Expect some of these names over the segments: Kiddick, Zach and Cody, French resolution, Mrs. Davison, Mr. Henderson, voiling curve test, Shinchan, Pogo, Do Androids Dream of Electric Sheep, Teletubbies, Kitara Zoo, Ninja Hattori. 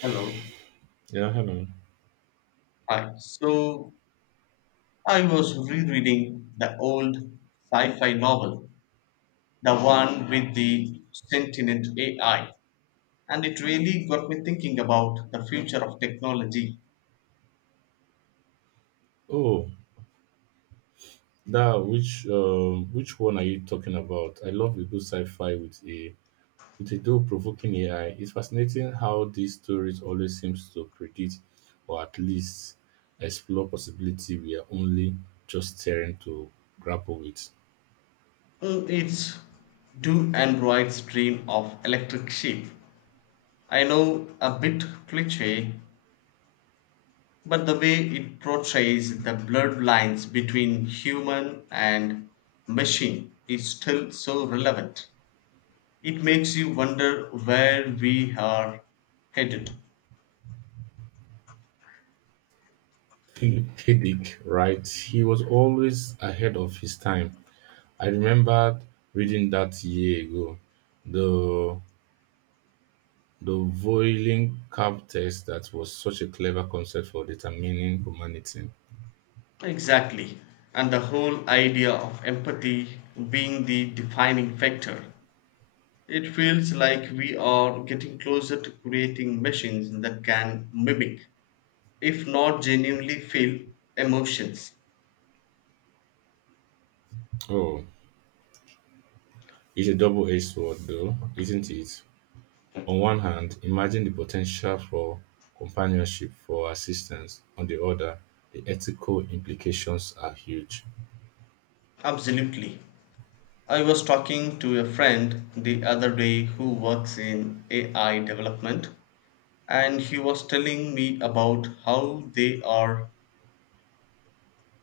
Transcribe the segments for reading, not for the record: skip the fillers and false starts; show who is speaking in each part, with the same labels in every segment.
Speaker 1: Hello.
Speaker 2: Yeah, hello.
Speaker 1: Hi. I was rereading the old sci-fi novel, the one with the sentient AI, and it really got me thinking about the future of technology.
Speaker 2: Oh, that which one are you talking about? I love a good sci-fi with a thought-provoking AI. It's fascinating how these stories always seems to predict, or at least, explore possibility we are only just staring to grapple with.
Speaker 1: It's do androids dream of electric sheep? I know a bit cliche, but the way it portrays the blurred lines between human and machine is still so relevant. It makes you wonder where we are headed.
Speaker 2: Kiddick, right? He was always ahead of his time. I remembered reading that year ago. The The voiling curve test that was such a clever concept for determining humanity.
Speaker 1: Exactly. And the whole idea of empathy being the defining factor. It feels like we are getting closer to creating machines that can mimic, if not genuinely feel, emotions.
Speaker 2: Oh, it's a double-edged sword though, isn't it? On one hand, imagine the potential for companionship, for assistance. On the other, the ethical implications are huge.
Speaker 1: Absolutely. I was talking to a friend the other day who works in AI development, and he was telling me about how they are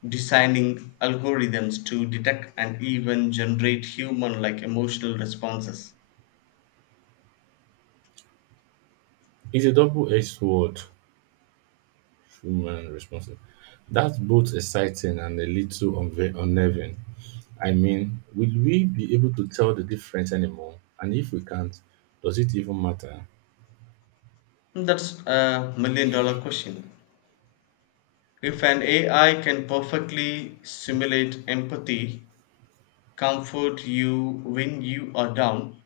Speaker 1: designing algorithms to detect and even generate human like emotional responses.
Speaker 2: It's a double-edged sword, human responsibility. That's both exciting and a little unnerving. I mean, will we be able to tell the difference anymore? And if we can't, does it even matter?
Speaker 1: That's a million dollar question. If an AI can perfectly simulate empathy, comfort you when you are down,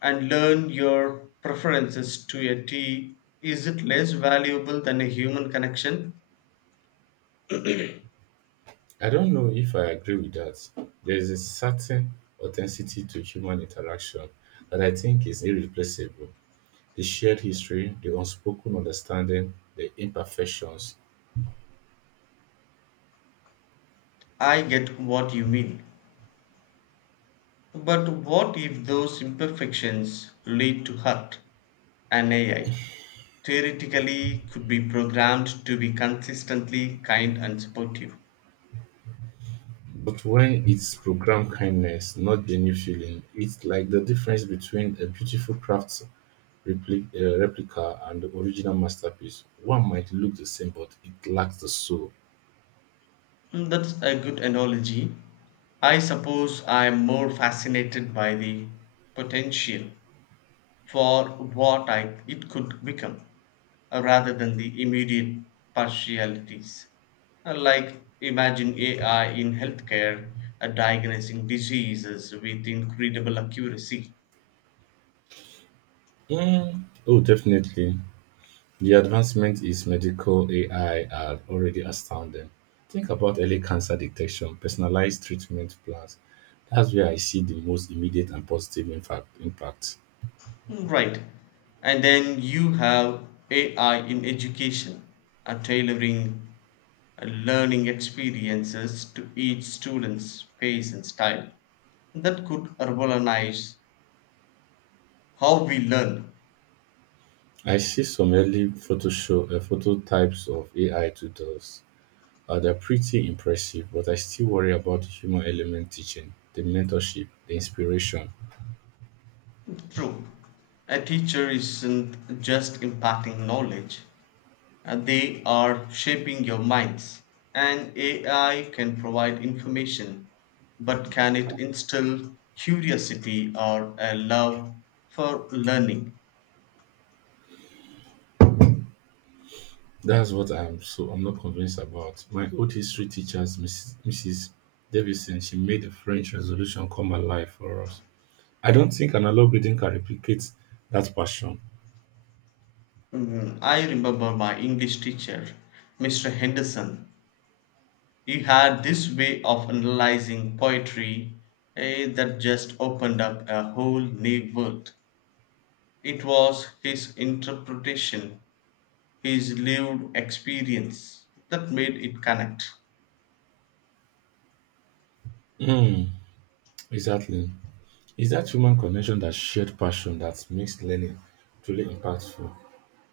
Speaker 1: and learn your preferences to a T, is it less valuable than a human connection?
Speaker 2: I don't know if I agree with that. There is a certain authenticity to human interaction that I think is irreplaceable. The shared history, the unspoken understanding, the imperfections.
Speaker 1: I get what you mean. But what if those imperfections lead to hurt? An AI theoretically could be programmed to be consistently kind and supportive.
Speaker 2: But when it's programmed kindness, not genuine feeling, it's like the difference between a beautiful craft replica and the original masterpiece. One might look the same, but it lacks the soul.
Speaker 1: That's a good analogy. I suppose I'm more fascinated by the potential for what I, it could become rather than the immediate partialities. Like imagine AI in healthcare, diagnosing diseases with incredible accuracy.
Speaker 2: Mm, oh, definitely. The advancement is medical AI are already astounding. Think about early cancer detection, personalized treatment plans. That's where I see the most immediate and positive impact.
Speaker 1: Right. And then you have AI in education and tailoring learning experiences to each student's pace and style. That could urbanize how we learn.
Speaker 2: I see some early photo show, photo types of AI tutors. They're pretty impressive, but I still worry about the human element teaching, the mentorship, the inspiration.
Speaker 1: True. A teacher isn't just imparting knowledge. They are shaping your minds. And AI can provide information, but can it instill curiosity or a love for learning?
Speaker 2: That's what I'm not convinced about. My old history teacher, Mrs. Davison, she made the French resolution come alive for us. I don't think analog reading can replicate that passion.
Speaker 1: Mhm. I remember my English teacher, Mr. Henderson. He had this way of analyzing poetry, that just opened up a whole new world. It was his interpretation, his lived experience that made it connect.
Speaker 2: Mm, exactly. It's that human connection, that shared passion that makes learning truly impactful.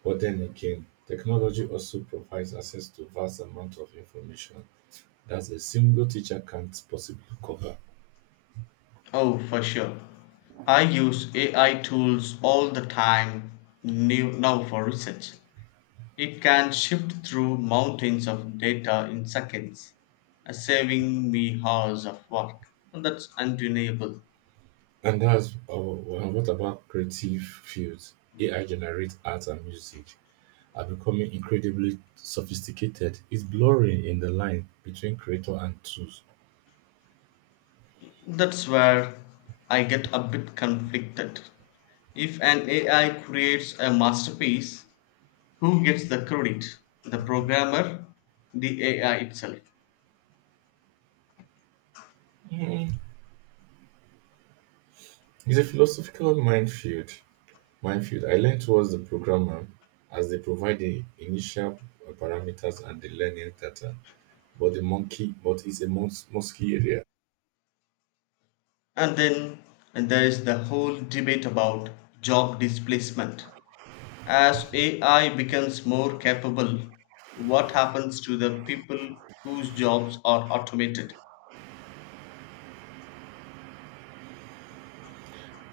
Speaker 2: But then again, technology also provides access to vast amount of information that a single teacher can't possibly cover.
Speaker 1: Oh, for sure. I use AI tools all the time now for research. It can shift through mountains of data in seconds, saving me hours of work. And that's undeniable.
Speaker 2: And what about creative fields? AI generates art and music are becoming incredibly sophisticated. It's blurring in the line between creator and tools.
Speaker 1: That's where I get a bit conflicted. If an AI creates a masterpiece, who gets the credit? The programmer? The AI itself?
Speaker 2: Mm. It's a philosophical minefield. I learn towards the programmer as they provide the initial parameters and the learning data, but it's a mosky area.
Speaker 1: And then there is the whole debate about job displacement. As AI becomes more capable, what happens to the people whose jobs are automated?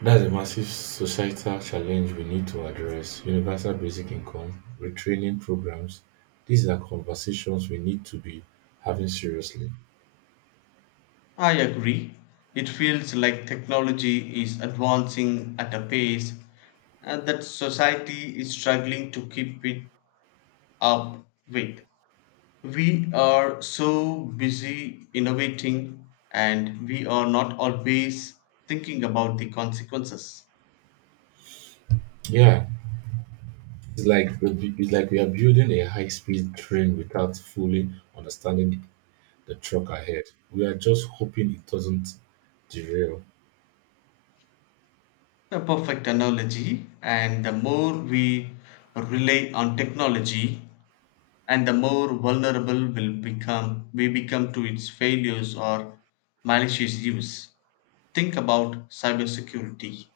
Speaker 2: That's a massive societal challenge we need to address. Universal basic income, retraining programs, these are conversations we need to be having seriously.
Speaker 1: I agree. It feels like technology is advancing at a pace and that society is struggling to keep it up with. We are so busy innovating and we are not always thinking about the consequences.
Speaker 2: Yeah, it's like we are building a high-speed train without fully understanding the truck ahead. We are just hoping it doesn't derail.
Speaker 1: A perfect analogy, and the more we rely on technology, and the more vulnerable will become we become to its failures or malicious use. Think about cybersecurity.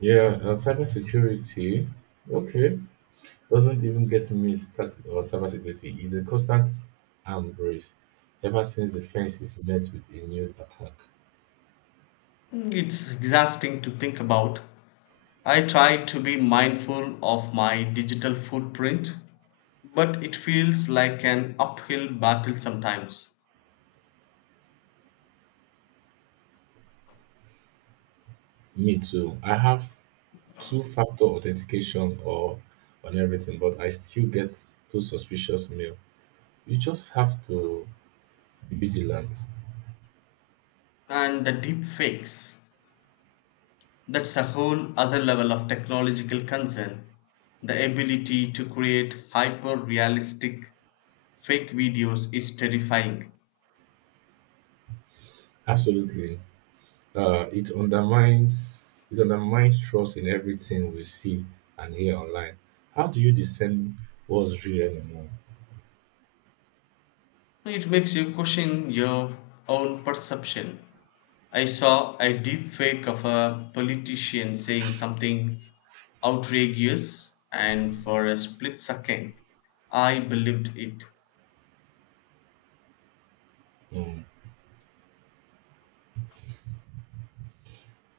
Speaker 2: Yeah, and cybersecurity. Okay, doesn't even get me started on cybersecurity. It's a constant arm race ever since the fences met with a new attack.
Speaker 1: It's exhausting to think about. I try to be mindful of my digital footprint, but it feels like an uphill battle sometimes.
Speaker 2: Me too. I have two-factor authentication or on everything, but I still get those suspicious mail. You just have to be vigilant.
Speaker 1: And the deep fakes, that's a whole other level of technological concern. The ability to create hyper realistic fake videos is terrifying.
Speaker 2: Absolutely. It undermines trust in everything we see and hear online. How do you discern what's real
Speaker 1: It makes you question your own perception. I saw a deep fake of a politician saying something outrageous, and for a split second, I believed it.
Speaker 2: anymore?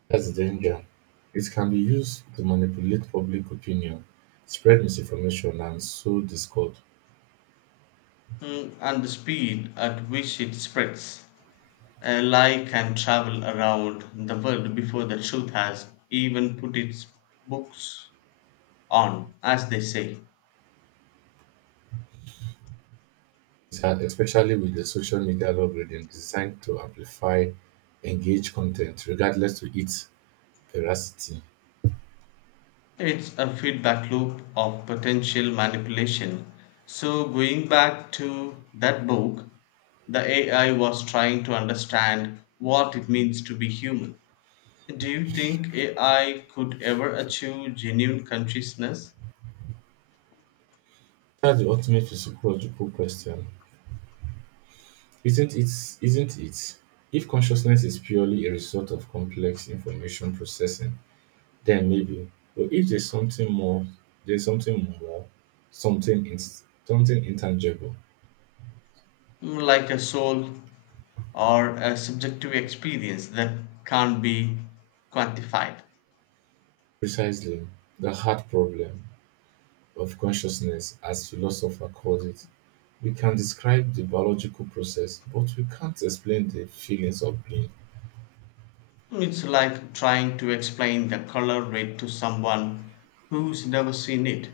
Speaker 2: That's the danger. It can be used to manipulate public opinion, spread misinformation, and sow discord,
Speaker 1: And the speed at which it spreads. A lie can travel around the world before the truth has even put its books on, as they say.
Speaker 2: especially with the social media algorithm designed to amplify engaged content regardless to its veracity.
Speaker 1: It's a feedback loop of potential manipulation. So, going back to that book, the AI was trying to understand what it means to be human. Do you think AI could ever achieve genuine consciousness,
Speaker 2: That's the ultimate psychological question. Isn't it? Isn't it? If consciousness is purely a result of complex information processing, then maybe. But if there's something more, something intangible.
Speaker 1: Like a soul or a subjective experience that can't be quantified?
Speaker 2: Precisely, the hard problem of consciousness, as philosopher called it. We can describe the biological process, but we can't explain the feelings of being.
Speaker 1: It's like trying to explain the color red to someone who's never seen it.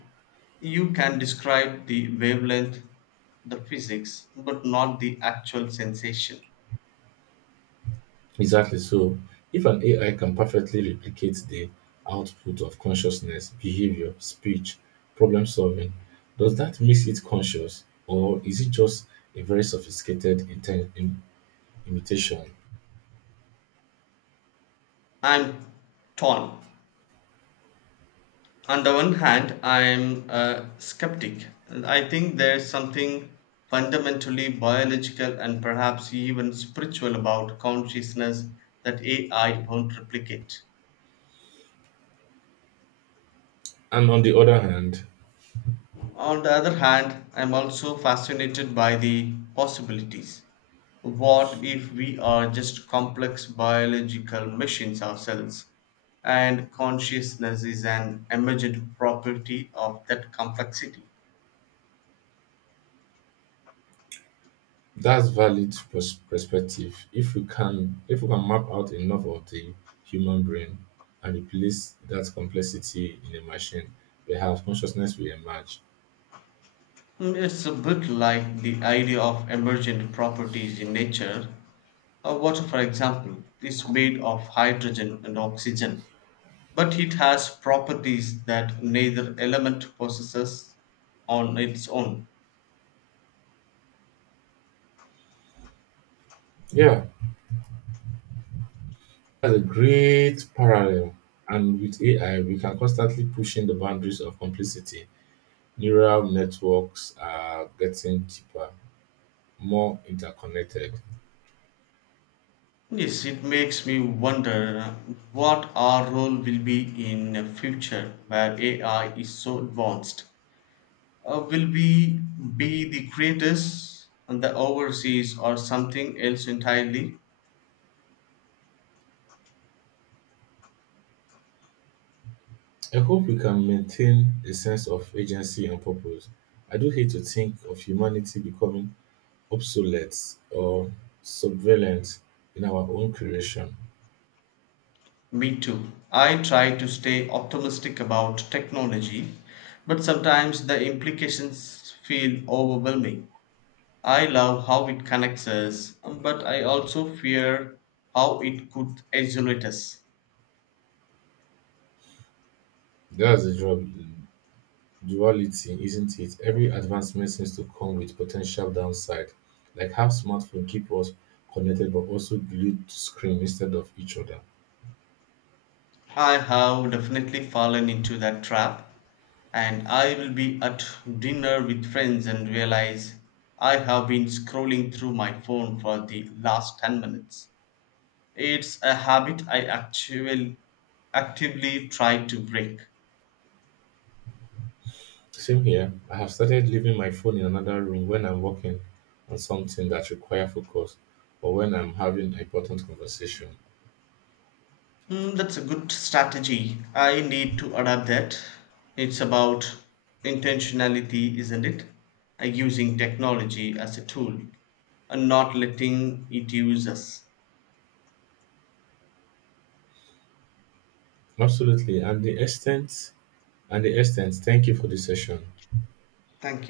Speaker 1: You can describe the wavelength, the physics, but not the actual sensation.
Speaker 2: Exactly. So, if an AI can perfectly replicate the output of consciousness, behavior, speech, problem solving, does that make it conscious, or is it just a very sophisticated imitation?
Speaker 1: I'm torn. On the one hand, I'm a skeptic. I think there's something fundamentally biological and perhaps even spiritual about consciousness that AI won't replicate.
Speaker 2: And on the other hand,
Speaker 1: On the other hand, I am also fascinated by the possibilities. What if we are just complex biological machines ourselves, and consciousness is an emergent property of that complexity?
Speaker 2: that's valid perspective. If we can map out enough of the human brain and replace that complexity in a machine, perhaps consciousness will emerge.
Speaker 1: It's a bit like the idea of emergent properties in nature. Water, for example, is made of hydrogen and oxygen, but it has properties that neither element possesses on its own.
Speaker 2: Yeah, that's a great parallel. And with AI, we can constantly push in the boundaries of complexity. Neural networks are getting cheaper, more interconnected.
Speaker 1: Yes, it makes me wonder what our role will be in a future where AI is so advanced. Will we be the creators and the overseas or something else entirely?
Speaker 2: I hope we can maintain a sense of agency and purpose. I do hate to think of humanity becoming obsolete or subvalent in our own creation.
Speaker 1: Me too. I try to stay optimistic about technology, but sometimes the implications feel overwhelming. I love how it connects us, but I also fear how it could isolate us.
Speaker 2: That's the duality, isn't it? Every advancement seems to come with potential downside, like how smartphones keep us connected but also glued to screen instead of each other.
Speaker 1: I have definitely fallen into that trap, and I will be at dinner with friends and realize I have been scrolling through my phone for the last 10 minutes. It's a habit I actually actively try to break.
Speaker 2: Same here, I have started leaving my phone in another room when I'm working on something that requires focus, or when I'm having an important conversation.
Speaker 1: That's a good strategy. I need to adapt that. It's about intentionality, isn't it? Using technology as a tool and not letting it use us.
Speaker 2: Absolutely, and the extent thank you for this session.
Speaker 1: Thank you.